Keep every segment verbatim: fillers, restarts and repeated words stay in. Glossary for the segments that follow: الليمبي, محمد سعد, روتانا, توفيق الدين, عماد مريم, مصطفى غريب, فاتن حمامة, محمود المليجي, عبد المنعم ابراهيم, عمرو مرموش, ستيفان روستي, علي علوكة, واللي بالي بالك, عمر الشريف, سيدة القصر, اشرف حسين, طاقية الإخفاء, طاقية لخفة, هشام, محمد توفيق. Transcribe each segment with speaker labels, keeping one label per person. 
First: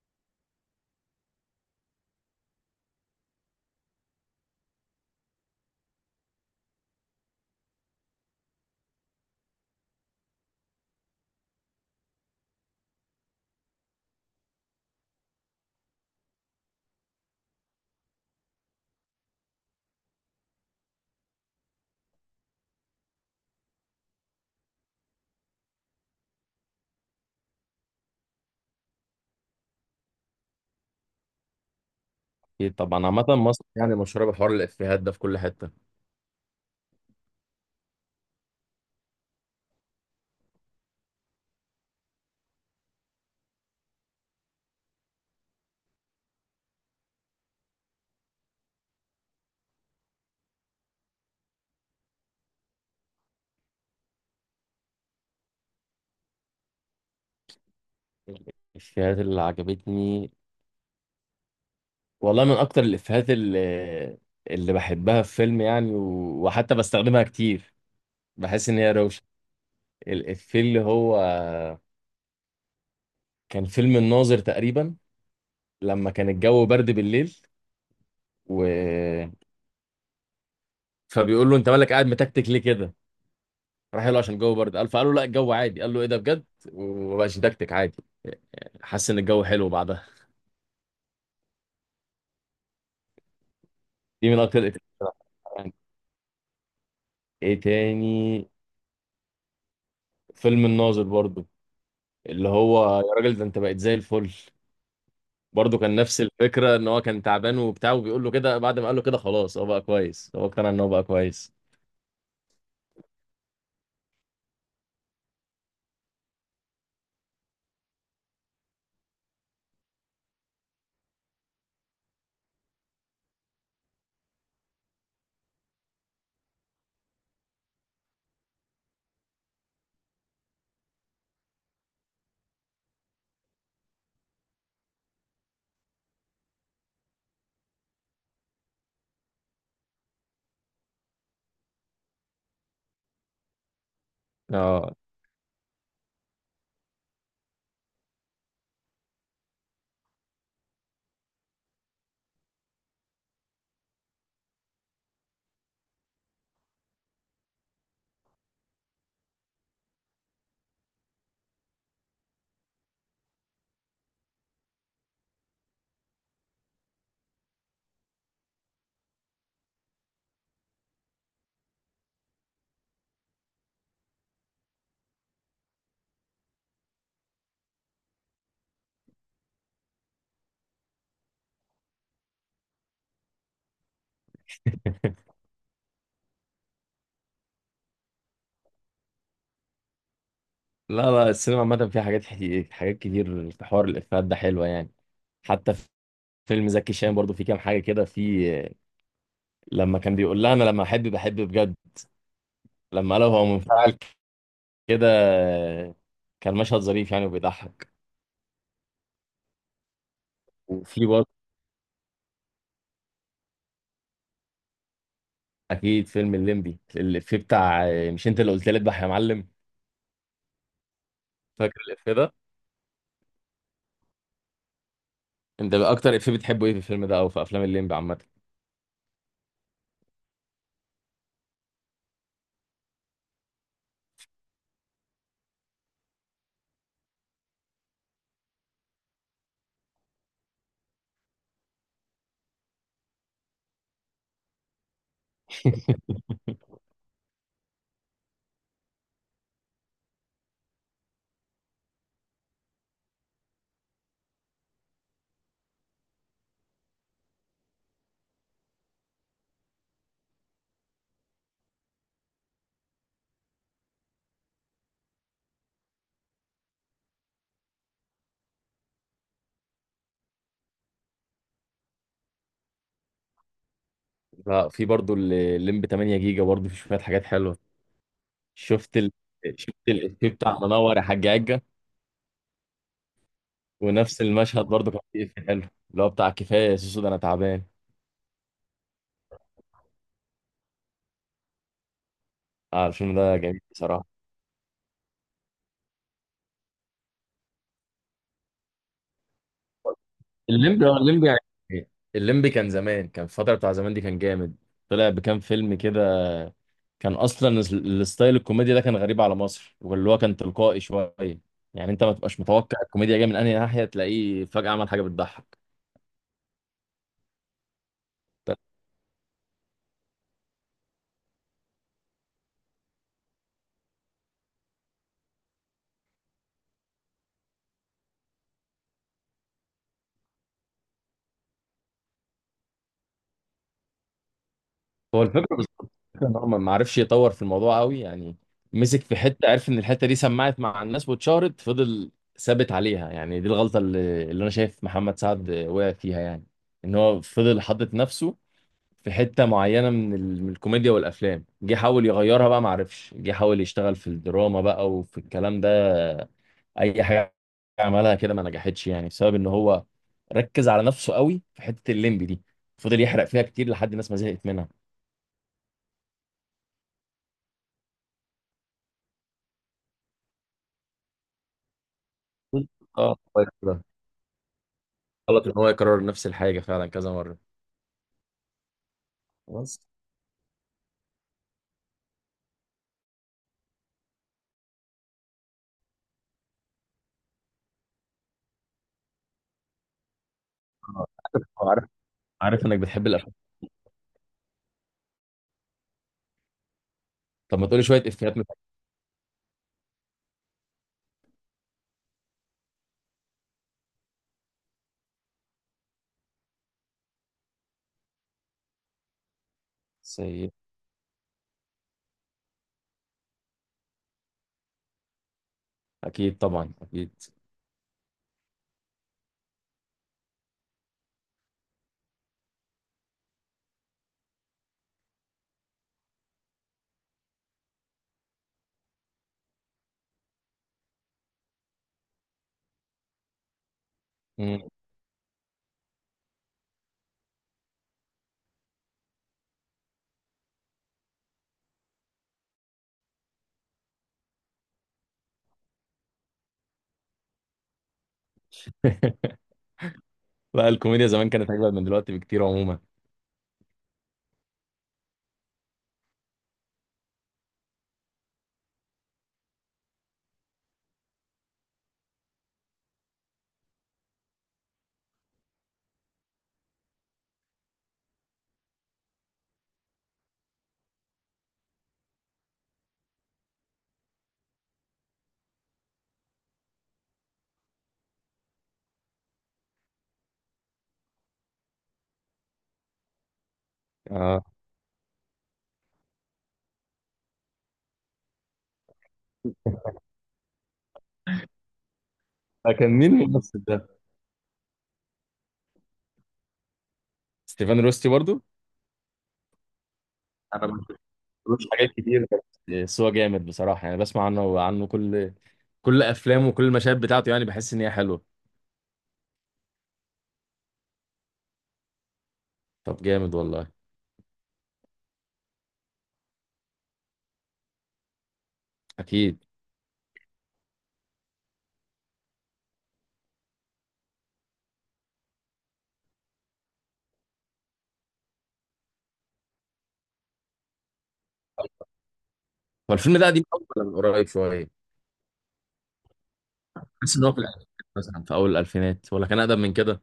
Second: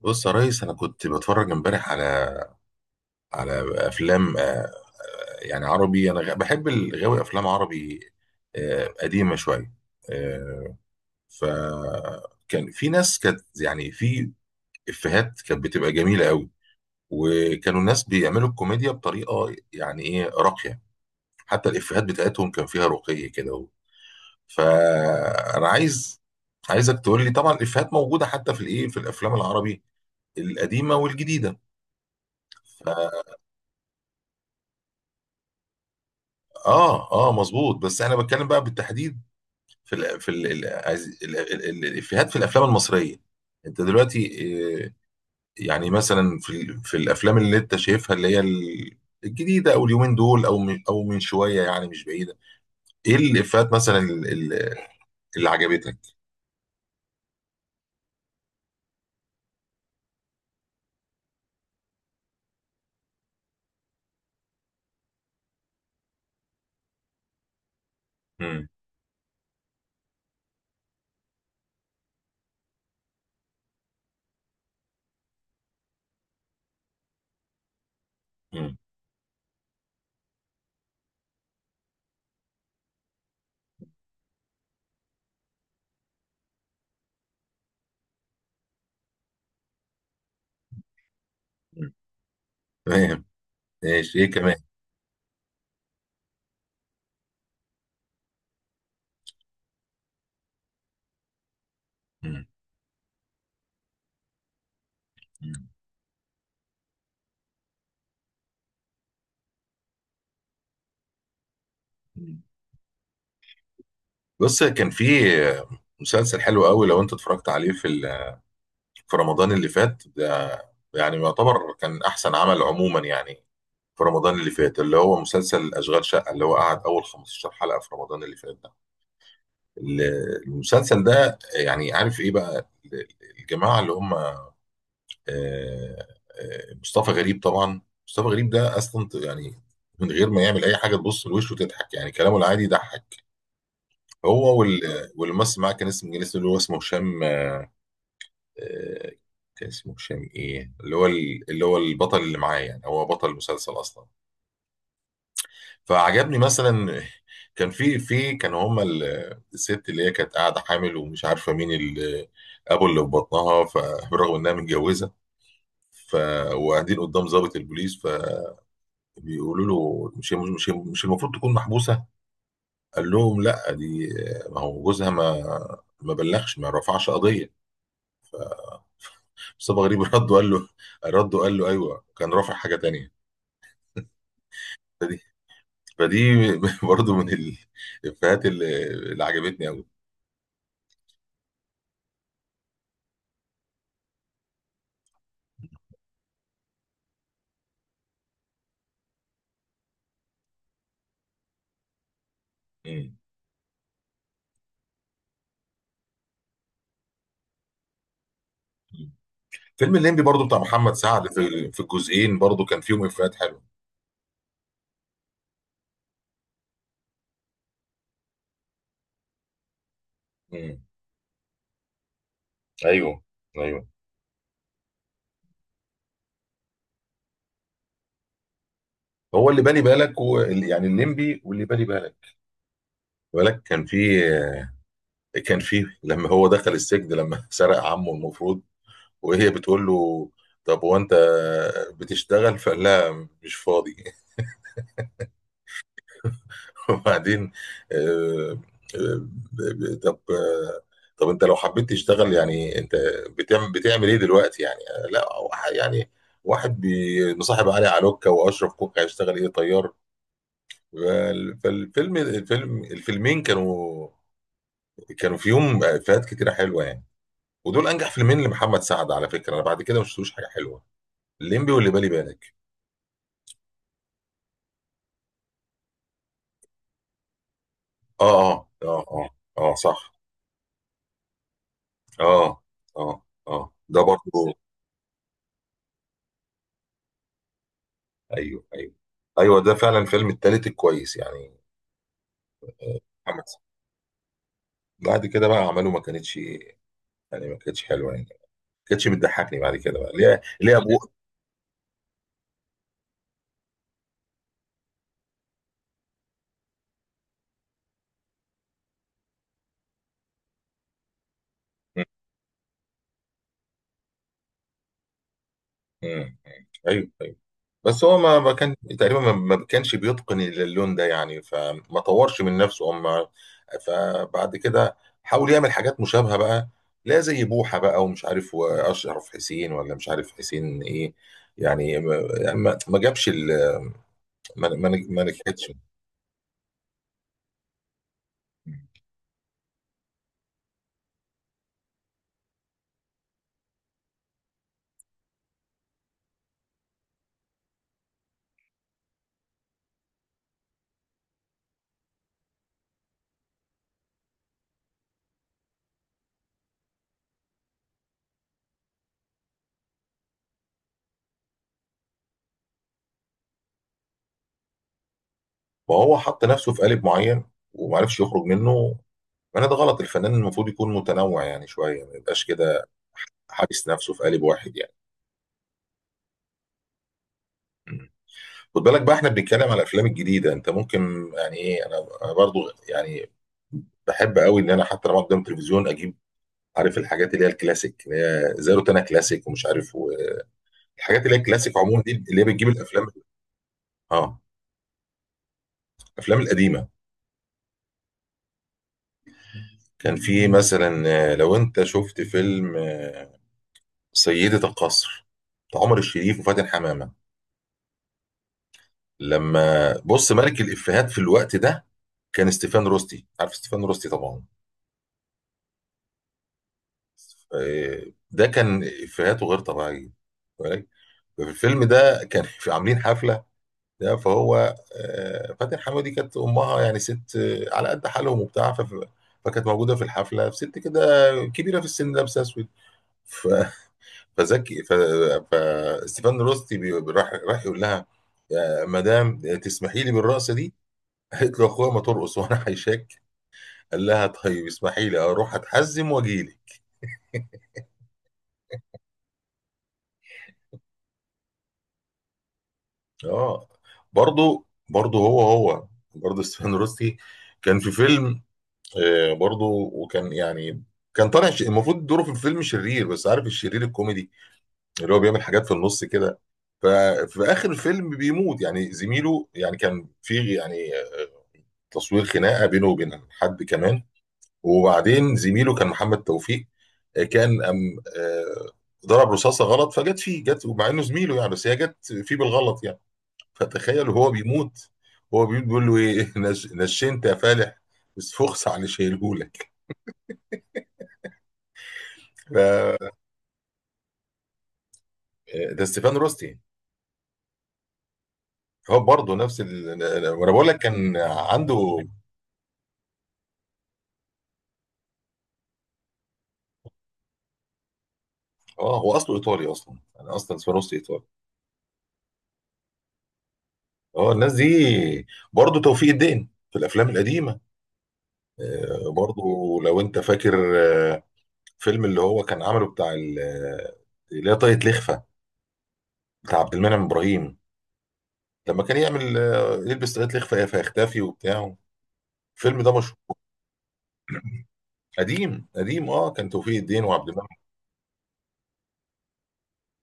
Speaker 1: بص يا ريس انا كنت بتفرج امبارح على على افلام، آه، يعني عربي. انا غ- بحب الغاوي افلام عربي، آه، قديمه شويه. آه، فكان في ناس كانت يعني في افيهات كانت بتبقى جميله قوي، وكانوا الناس بيعملوا الكوميديا بطريقه يعني ايه راقيه. حتى الافيهات بتاعتهم كان فيها رقي كده. فانا عايز عايزك تقول لي، طبعا الافيهات موجوده حتى في الايه في الافلام العربي القديمه والجديده.
Speaker 2: اكيد طبعا عامة مصر يعني مشهورة بحوار الإفيهات ده في كل حتة.
Speaker 1: اه اه، مظبوط، بس انا بتكلم بقى بالتحديد في ال في ال ال ال ال الافيهات في الافلام المصريه. انت دلوقتي، آه، يعني مثلا في ال- في الافلام اللي انت شايفها اللي هي ال- الجديده، او اليومين دول او من او من شويه يعني مش بعيده، ايه الافيهات مثلا ال- ال- اللي عجبتك؟
Speaker 2: الإفيهات اللي عجبتني والله من أكتر الإفيهات اللي اللي بحبها في فيلم يعني و... وحتى بستخدمها كتير.
Speaker 1: مم،
Speaker 2: بحس إن هي روشة. الإفيه اللي هو كان فيلم الناظر تقريبا، لما كان الجو برد بالليل
Speaker 1: مم،
Speaker 2: و... فبيقول له أنت مالك قاعد متكتك ليه كده؟ راح له عشان الجو برد قال فقال له لا الجو عادي. قال له إيه ده بجد؟ ومبقاش متكتك عادي، حس إن الجو حلو بعدها.
Speaker 1: مم. تمام، ماشي،
Speaker 2: دي
Speaker 1: ايه
Speaker 2: من
Speaker 1: كمان؟
Speaker 2: أكتر الإفيهات. ايه تاني؟ فيلم الناظر برضو،
Speaker 1: مم،
Speaker 2: اللي هو يا راجل ده انت بقيت زي الفل.
Speaker 1: مم،
Speaker 2: برضو كان نفس الفكرة، ان هو كان تعبان وبتاع وبيقول له كده، بعد ما قال له كده خلاص هو بقى كويس، هو اقتنع ان هو بقى كويس.
Speaker 1: مم. بص، كان في مسلسل حلو قوي لو انت اتفرجت عليه في ال في رمضان اللي فات ده، يعني يعتبر كان احسن عمل عموما يعني. في رمضان اللي فات، اللي هو مسلسل اشغال شقه، اللي هو قعد اول خمس عشرة حلقة حلقه في رمضان اللي فات ده. ال- المسلسل ده، يعني عارف ايه بقى، ال- الجماعه اللي هم، آه، آه، مصطفى غريب طبعا. مصطفى غريب ده اصلا يعني، من غير ما يعمل اي حاجه تبص لوشه وتضحك، يعني كلامه العادي يضحك. هو
Speaker 2: اه.
Speaker 1: وال- والممثل معاه، كان اسمه كان اسمه اللي هو اسمه هشام. آه، كان اسمه هشام ايه اللي هو ال- اللي هو البطل اللي معاه، يعني هو بطل المسلسل اصلا. فعجبني مثلا كان في في كان هما، ال- الست اللي هي كانت قاعده حامل ومش عارفه مين ال- ابو اللي في بطنها، فبرغم انها متجوزه، ف وقاعدين قدام ضابط البوليس. فبيقولوا له، مش مش مش المفروض تكون محبوسه؟ قال لهم لا، دي ما هو جوزها، ما ما بلغش، ما رفعش قضيه. مصطفى غريب رد وقال له رد وقال له ايوه، كان رافع حاجه تانيه. فدي برضو من ال- الافيهات اللي, اللي عجبتني قوي.
Speaker 2: لا لا، السينما عامة فيها حاجات حي- حاجات كتير في حوار الإفيهات ده حلوة يعني. حتى في فيلم زكي شان برضو في كام حاجة كده. في لما كان بيقول لها انا لما احب بحب بجد، لما قالها هو منفعل كده. كان مشهد ظريف يعني وبيضحك.
Speaker 1: فيلم الليمبي برضو بتاع محمد
Speaker 2: وفي
Speaker 1: سعد،
Speaker 2: برضه
Speaker 1: في في الجزئين برضو كان فيهم افيهات حلوه.
Speaker 2: اكيد فيلم الليمبي الافيه بتاع مش انت اللي قلت لي اذبح يا معلم.
Speaker 1: مم.
Speaker 2: فاكر الافيه ده؟
Speaker 1: ايوه، ايوه،
Speaker 2: انت اكتر افيه بتحبه ايه في الفيلم ده او في افلام الليمبي عامه؟
Speaker 1: هو اللي بالي بالك و... يعني الليمبي واللي بالي بالك بالك كان فيه كان فيه لما هو دخل السجن، لما سرق عمه المفروض، وهي بتقول له طب هو انت بتشتغل؟ فقال لها مش فاضي. وبعدين، آه، آه، ب- ب- طب آه، طب انت لو حبيت تشتغل يعني، انت بتعمل بتعمل ايه دلوقتي يعني؟ آه، لا وح- يعني واحد بي- مصاحب علي علوكة واشرف كوكا هيشتغل ايه؟ طيار. فال- فالفيلم الفيلم الفيلمين كانوا كانوا فيهم افيهات كتيره حلوه يعني. ودول انجح فيلمين لمحمد سعد، على فكره انا بعد كده ما شفتلوش حاجه حلوه، الليمبي واللي بالي بالك.
Speaker 2: لا، في برضه الليمبي ثمانية جيجا برضه في شويه حاجات حلوه.
Speaker 1: اه اه
Speaker 2: شفت
Speaker 1: اه
Speaker 2: ال...
Speaker 1: اه. اه
Speaker 2: شفت
Speaker 1: صح،
Speaker 2: الافيه بتاع منور يا حاج عجه.
Speaker 1: اه اه اه. آه، ده
Speaker 2: ونفس
Speaker 1: برضه.
Speaker 2: المشهد برضه كان فيه افيه حلو، اللي هو بتاع كفايه يا سوسو ده انا تعبان.
Speaker 1: ايوه ايوه ايوه، ده فعلا الفيلم التالت الكويس يعني.
Speaker 2: اه،
Speaker 1: آه،
Speaker 2: الفيلم ده
Speaker 1: محمد
Speaker 2: جميل
Speaker 1: سعد.
Speaker 2: بصراحه.
Speaker 1: بعد كده بقى عمله ما كانتش يعني، ما كانتش حلوه يعني، ما كانتش بتضحكني بعد كده بقى ليه ليه
Speaker 2: الليمبي، اه
Speaker 1: ابوه.
Speaker 2: الليمبي يعني، الليمبي كان زمان، كان الفترة بتاع زمان دي كان جامد. طلع بكام فيلم كده. كان اصلا ال- الستايل الكوميديا ده كان غريب على مصر، واللي هو كان تلقائي شوية. يعني
Speaker 1: م-
Speaker 2: انت ما تبقاش متوقع الكوميديا جايه من انهي ناحية، تلاقيه فجأة عمل حاجة بتضحك.
Speaker 1: م- م. ايوه ايوه. بس هو ما ما كان تقريبا ما ما كانش بيتقن اللون ده يعني، فما طورش من نفسه. اما فبعد كده حاول يعمل حاجات مشابهه بقى، لا زي بوحه بقى ومش عارف واشرف حسين ولا مش عارف حسين ايه، يعني ما يعني ما- ما جابش ال- ما ما ما
Speaker 2: هو الفكرة
Speaker 1: نجحتش.
Speaker 2: بالظبط ان هو ما ما عرفش يطور في الموضوع قوي يعني. مسك في حتة، عرف ان الحتة دي سمعت مع الناس واتشهرت، فضل ثابت عليها يعني. دي الغلطة اللي, اللي انا شايف محمد سعد وقع فيها يعني، ان هو فضل حاطط نفسه في حتة معينة من ال- من الكوميديا والأفلام. جه حاول يغيرها بقى، معرفش، جه حاول يشتغل في الدراما بقى وفي الكلام ده. أي حاجة عملها كده ما نجحتش يعني، بسبب إن هو ركز على نفسه قوي في حتة الليمبي دي، فضل يحرق فيها كتير لحد الناس ما زهقت منها.
Speaker 1: ما هو حط نفسه في قالب معين ومعرفش يخرج منه. ما انا ده غلط، الفنان المفروض يكون متنوع يعني شويه، ما يبقاش كده
Speaker 2: اه كويس كده.
Speaker 1: حابس نفسه في قالب واحد يعني.
Speaker 2: غلط إن هو يكرر نفس الحاجة فعلا كذا مرة.
Speaker 1: مم. خد بالك بقى احنا بنتكلم على
Speaker 2: بس
Speaker 1: الافلام الجديده، انت ممكن يعني ايه، انا أنا برضو يعني بحب قوي، ان انا حتى لما قدام التلفزيون اجيب، عارف الحاجات اللي هي الكلاسيك، اللي هي زي روتانا كلاسيك ومش عارف،
Speaker 2: آه،
Speaker 1: والحاجات اللي هي
Speaker 2: عارف
Speaker 1: الكلاسيك
Speaker 2: عارف
Speaker 1: عموما دي اللي هي
Speaker 2: عارف
Speaker 1: بتجيب
Speaker 2: إنك
Speaker 1: الافلام.
Speaker 2: بتحب الأفلام.
Speaker 1: اه، الافلام القديمه.
Speaker 2: طب ما تقولي شوية إفيهات من.
Speaker 1: كان في مثلا، آه، لو انت شفت فيلم آه، سيدة القصر، بتاع عمر الشريف وفاتن حمامة، لما بص،
Speaker 2: سيئة.
Speaker 1: ملك الإفيهات في الوقت ده كان ستيفان روستي، عارف ستيفان روستي طبعا.
Speaker 2: أكيد طبعا أكيد.
Speaker 1: آه، ده كان إفيهاته غير طبيعية، بالك؟ ففي الفيلم ده، كان في عاملين حفلة ده، فهو آه، فاتن حمامة دي كانت أمها يعني ست، آه، على قد حالهم وبتاع. فف- فكانت موجودة في الحفلة، ست كده كبيرة في السن لابسة أسود. ف
Speaker 2: مم.
Speaker 1: فزكي ف... فستيفان روستي، بي... راح راح يقول لها يا مدام، تسمحي لي بالرقصه دي؟ قالت له اخويا ما ترقص وانا هيشك. قال لها طيب اسمحي لي اروح اتحزم واجي لي.
Speaker 2: لا، الكوميديا زمان كانت أجمل من دلوقتي بكتير عموما.
Speaker 1: اه، برضه برضه، هو هو برضه ستيفان روستي كان في فيلم، آه، برضه. وكان يعني كان طالع، ش- المفروض دوره في الفيلم شرير، بس عارف الشرير الكوميدي اللي هو بيعمل حاجات في النص كده. ففي اخر الفيلم بيموت يعني زميله، يعني كان في يعني تصوير خناقه بينه وبين حد كمان، وبعدين زميله كان محمد توفيق، آه، كان أم آه، ضرب رصاصه غلط فجت فيه، جت، ومع انه زميله يعني بس هي جت فيه بالغلط يعني. فتخيل، وهو
Speaker 2: اه،
Speaker 1: بيموت، هو بيموت بيقول له ايه، نش... نشنت يا فالح، بس فخس عن شايلهولك. ف...
Speaker 2: كان
Speaker 1: آه،
Speaker 2: مين الممثل ده؟
Speaker 1: ده ستيفان روستي يعني.
Speaker 2: ستيفان روستي برضو؟
Speaker 1: هو برضه نفس ال... وانا بقول
Speaker 2: انا
Speaker 1: لك
Speaker 2: ما
Speaker 1: كان
Speaker 2: شفتلوش حاجات
Speaker 1: عنده.
Speaker 2: كتير، بس بس هو جامد بصراحة يعني. بسمع عنه وعنه كل كل أفلامه وكل المشاهد بتاعته، يعني بحس إن هي حلوة.
Speaker 1: اه، هو اصله ايطالي اصلا، انا اصلا ستيفان روستي ايطالي.
Speaker 2: طب جامد والله.
Speaker 1: اه، الناس دي. برضه توفيق الدين في الافلام القديمه، آه،
Speaker 2: أكيد.
Speaker 1: برضو، لو انت فاكر، آه، فيلم اللي هو كان عمله بتاع ال- آه، اللي هي طاقية لخفة، بتاع عبد المنعم ابراهيم، لما كان يعمل، آه، يلبس طاقية لخفة فيختفي وبتاع. الفيلم
Speaker 2: هو
Speaker 1: ده مشهور.
Speaker 2: الفيلم ده قديم أوي ولا من قريب شوية؟
Speaker 1: قديم قديم اه، كان توفيق الدين
Speaker 2: بحس إن
Speaker 1: وعبد
Speaker 2: هو في
Speaker 1: المنعم.
Speaker 2: الألفينات، مثلا في أول الألفينات، ولا كان أقدم من كده؟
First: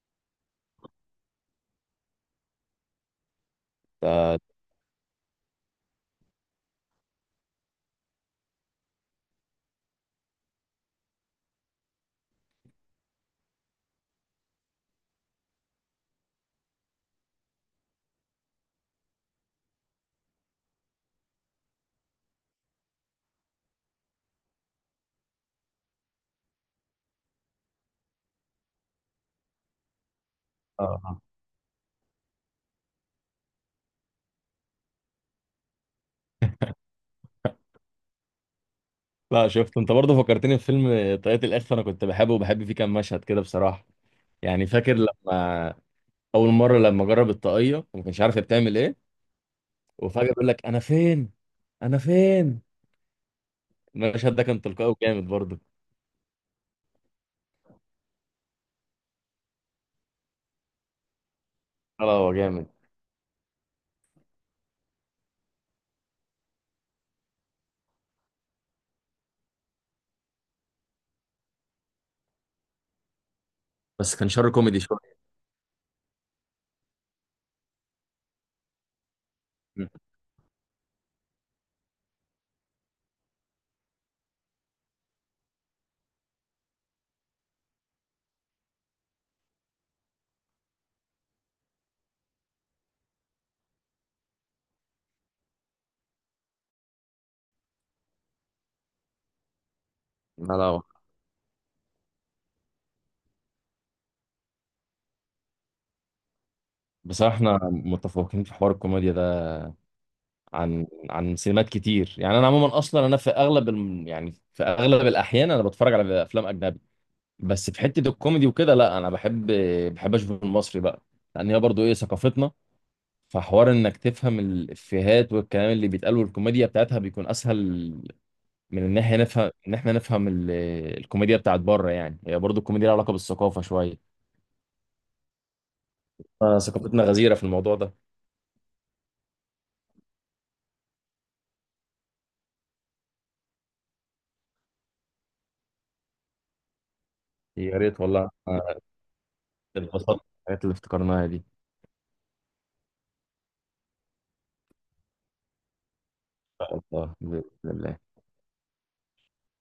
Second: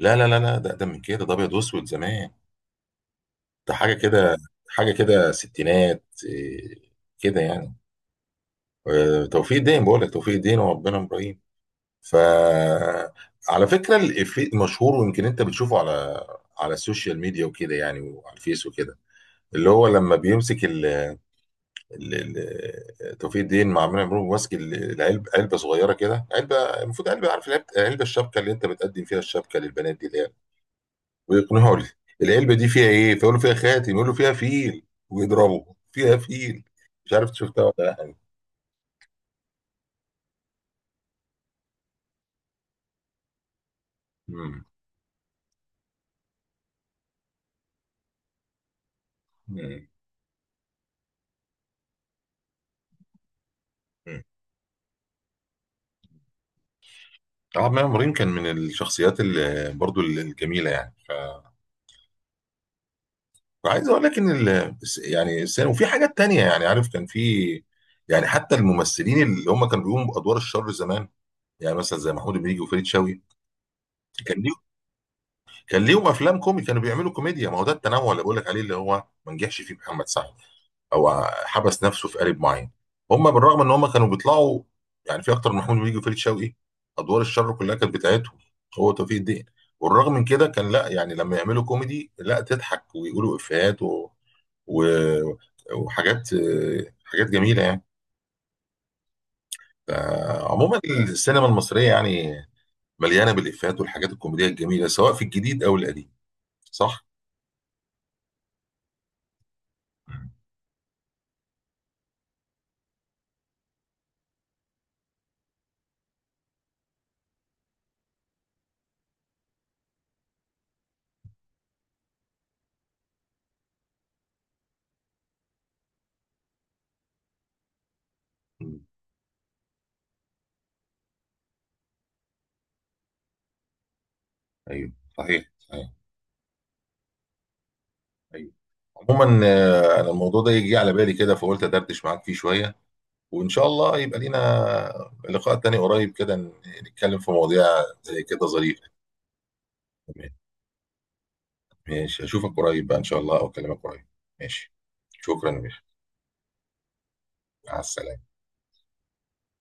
Speaker 1: لا لا لا لا، ده ده من كده، ده ابيض واسود زمان، ده حاجه كده،
Speaker 2: ده-
Speaker 1: حاجه كده ستينات، آه، كده يعني. آه، توفيق الدين بقول لك، توفيق الدين وعبد المنعم ابراهيم. فعلى فكرة، الإفيه مشهور ويمكن أنت بتشوفه على على السوشيال ميديا وكده يعني، وعلى الفيس وكده، اللي هو لما بيمسك ال... ال... ال... توفيق الدين مع عمرو مرموش ماسك ال- العلبة، علبة صغيرة كده، علبة المفروض علبة، عارف العلبة, العلبة الشبكة، اللي أنت بتقدم فيها الشبكة للبنات دي اللي هي،
Speaker 2: آه.
Speaker 1: ويقنعه ال- العلبة دي فيها إيه؟ فيقول له فيها خاتم، يقول له فيها فيل، ويضربه فيها فيل. مش عارف شفتها ولا لا يعني.
Speaker 2: لا، شفت، أنت برضه فكرتني في فيلم طاقية الإخفاء. أنا كنت بحبه وبحب فيه كام مشهد كده بصراحة.
Speaker 1: مم.
Speaker 2: يعني فاكر لما أول مرة لما جرب الطاقية وما كانش عارف هي بتعمل إيه، وفجأة بيقول لك أنا فين؟ أنا فين؟
Speaker 1: مم.
Speaker 2: المشهد ده كان تلقائي وجامد برضه.
Speaker 1: عماد مريم كان من الشخصيات اللي برضو الجميله يعني. ف
Speaker 2: لا لا، هو جامد.
Speaker 1: وعايز اقول لك ان ال... يعني السينما، وفي حاجات تانية يعني، عارف كان في يعني، حتى الممثلين اللي هم كانوا بيقوموا بادوار الشر زمان، يعني مثلا زي محمود المليجي وفريد شوقي،
Speaker 2: بس كان
Speaker 1: كان
Speaker 2: شر
Speaker 1: ليهم
Speaker 2: كوميدي شوية.
Speaker 1: كان ليهم افلام كوميدي كانوا بيعملوا كوميديا. ما هو ده التنوع اللي بقول لك عليه اللي هو ما نجحش فيه محمد سعد، او حبس نفسه في قالب معين. هم بالرغم ان هم كانوا بيطلعوا يعني في اكتر من، محمود بيجي وفريد شوقي، ادوار الشر كلها كانت بتاعتهم، هو توفيق الدين، والرغم من كده كان لا يعني لما يعملوا كوميدي لا تضحك ويقولوا افيهات و... و... وحاجات حاجات جميله يعني.
Speaker 2: لا لا،
Speaker 1: عموما
Speaker 2: هو-
Speaker 1: السينما المصريه يعني مليانه بالافيهات والحاجات الكوميديه الجميله، سواء في الجديد او القديم، صح؟
Speaker 2: بصراحة احنا متفوقين في حوار الكوميديا ده عن عن سينمات كتير يعني. أنا عموما أصلا أنا في أغلب الم... يعني في أغلب الأحيان أنا بتفرج على أفلام أجنبي. بس في حتة الكوميدي وكده لا أنا بحب بحب أشوف المصري بقى. لأن هي برضه إيه ثقافتنا، فحوار إنك تفهم الإفيهات والكلام اللي بيتقال والكوميديا بتاعتها بيكون أسهل
Speaker 1: مم.
Speaker 2: من ان احنا نفهم ان احنا نفهم ال- الكوميديا بتاعت بره. يعني هي برضو الكوميديا لها علاقه بالثقافه شويه.
Speaker 1: ايوه، صحيح صحيح،
Speaker 2: آه، ثقافتنا غزيره في الموضوع ده.
Speaker 1: ايوه. عموما آه، انا الموضوع ده يجي على بالي كده فقلت ادردش معاك فيه شويه، وإن شاء الله يبقى لينا لقاء تاني قريب كده، ن- نتكلم في مواضيع
Speaker 2: يا ريت
Speaker 1: زي
Speaker 2: والله.
Speaker 1: كده
Speaker 2: آه،
Speaker 1: ظريفة.
Speaker 2: اتبسطت
Speaker 1: تمام،
Speaker 2: بالحاجات اللي افتكرناها دي.
Speaker 1: ماشي، أشوفك قريب بقى إن شاء الله، أو أكلمك قريب. ماشي، شكرا يا باشا،
Speaker 2: والله بإذن
Speaker 1: مع
Speaker 2: الله
Speaker 1: السلامة.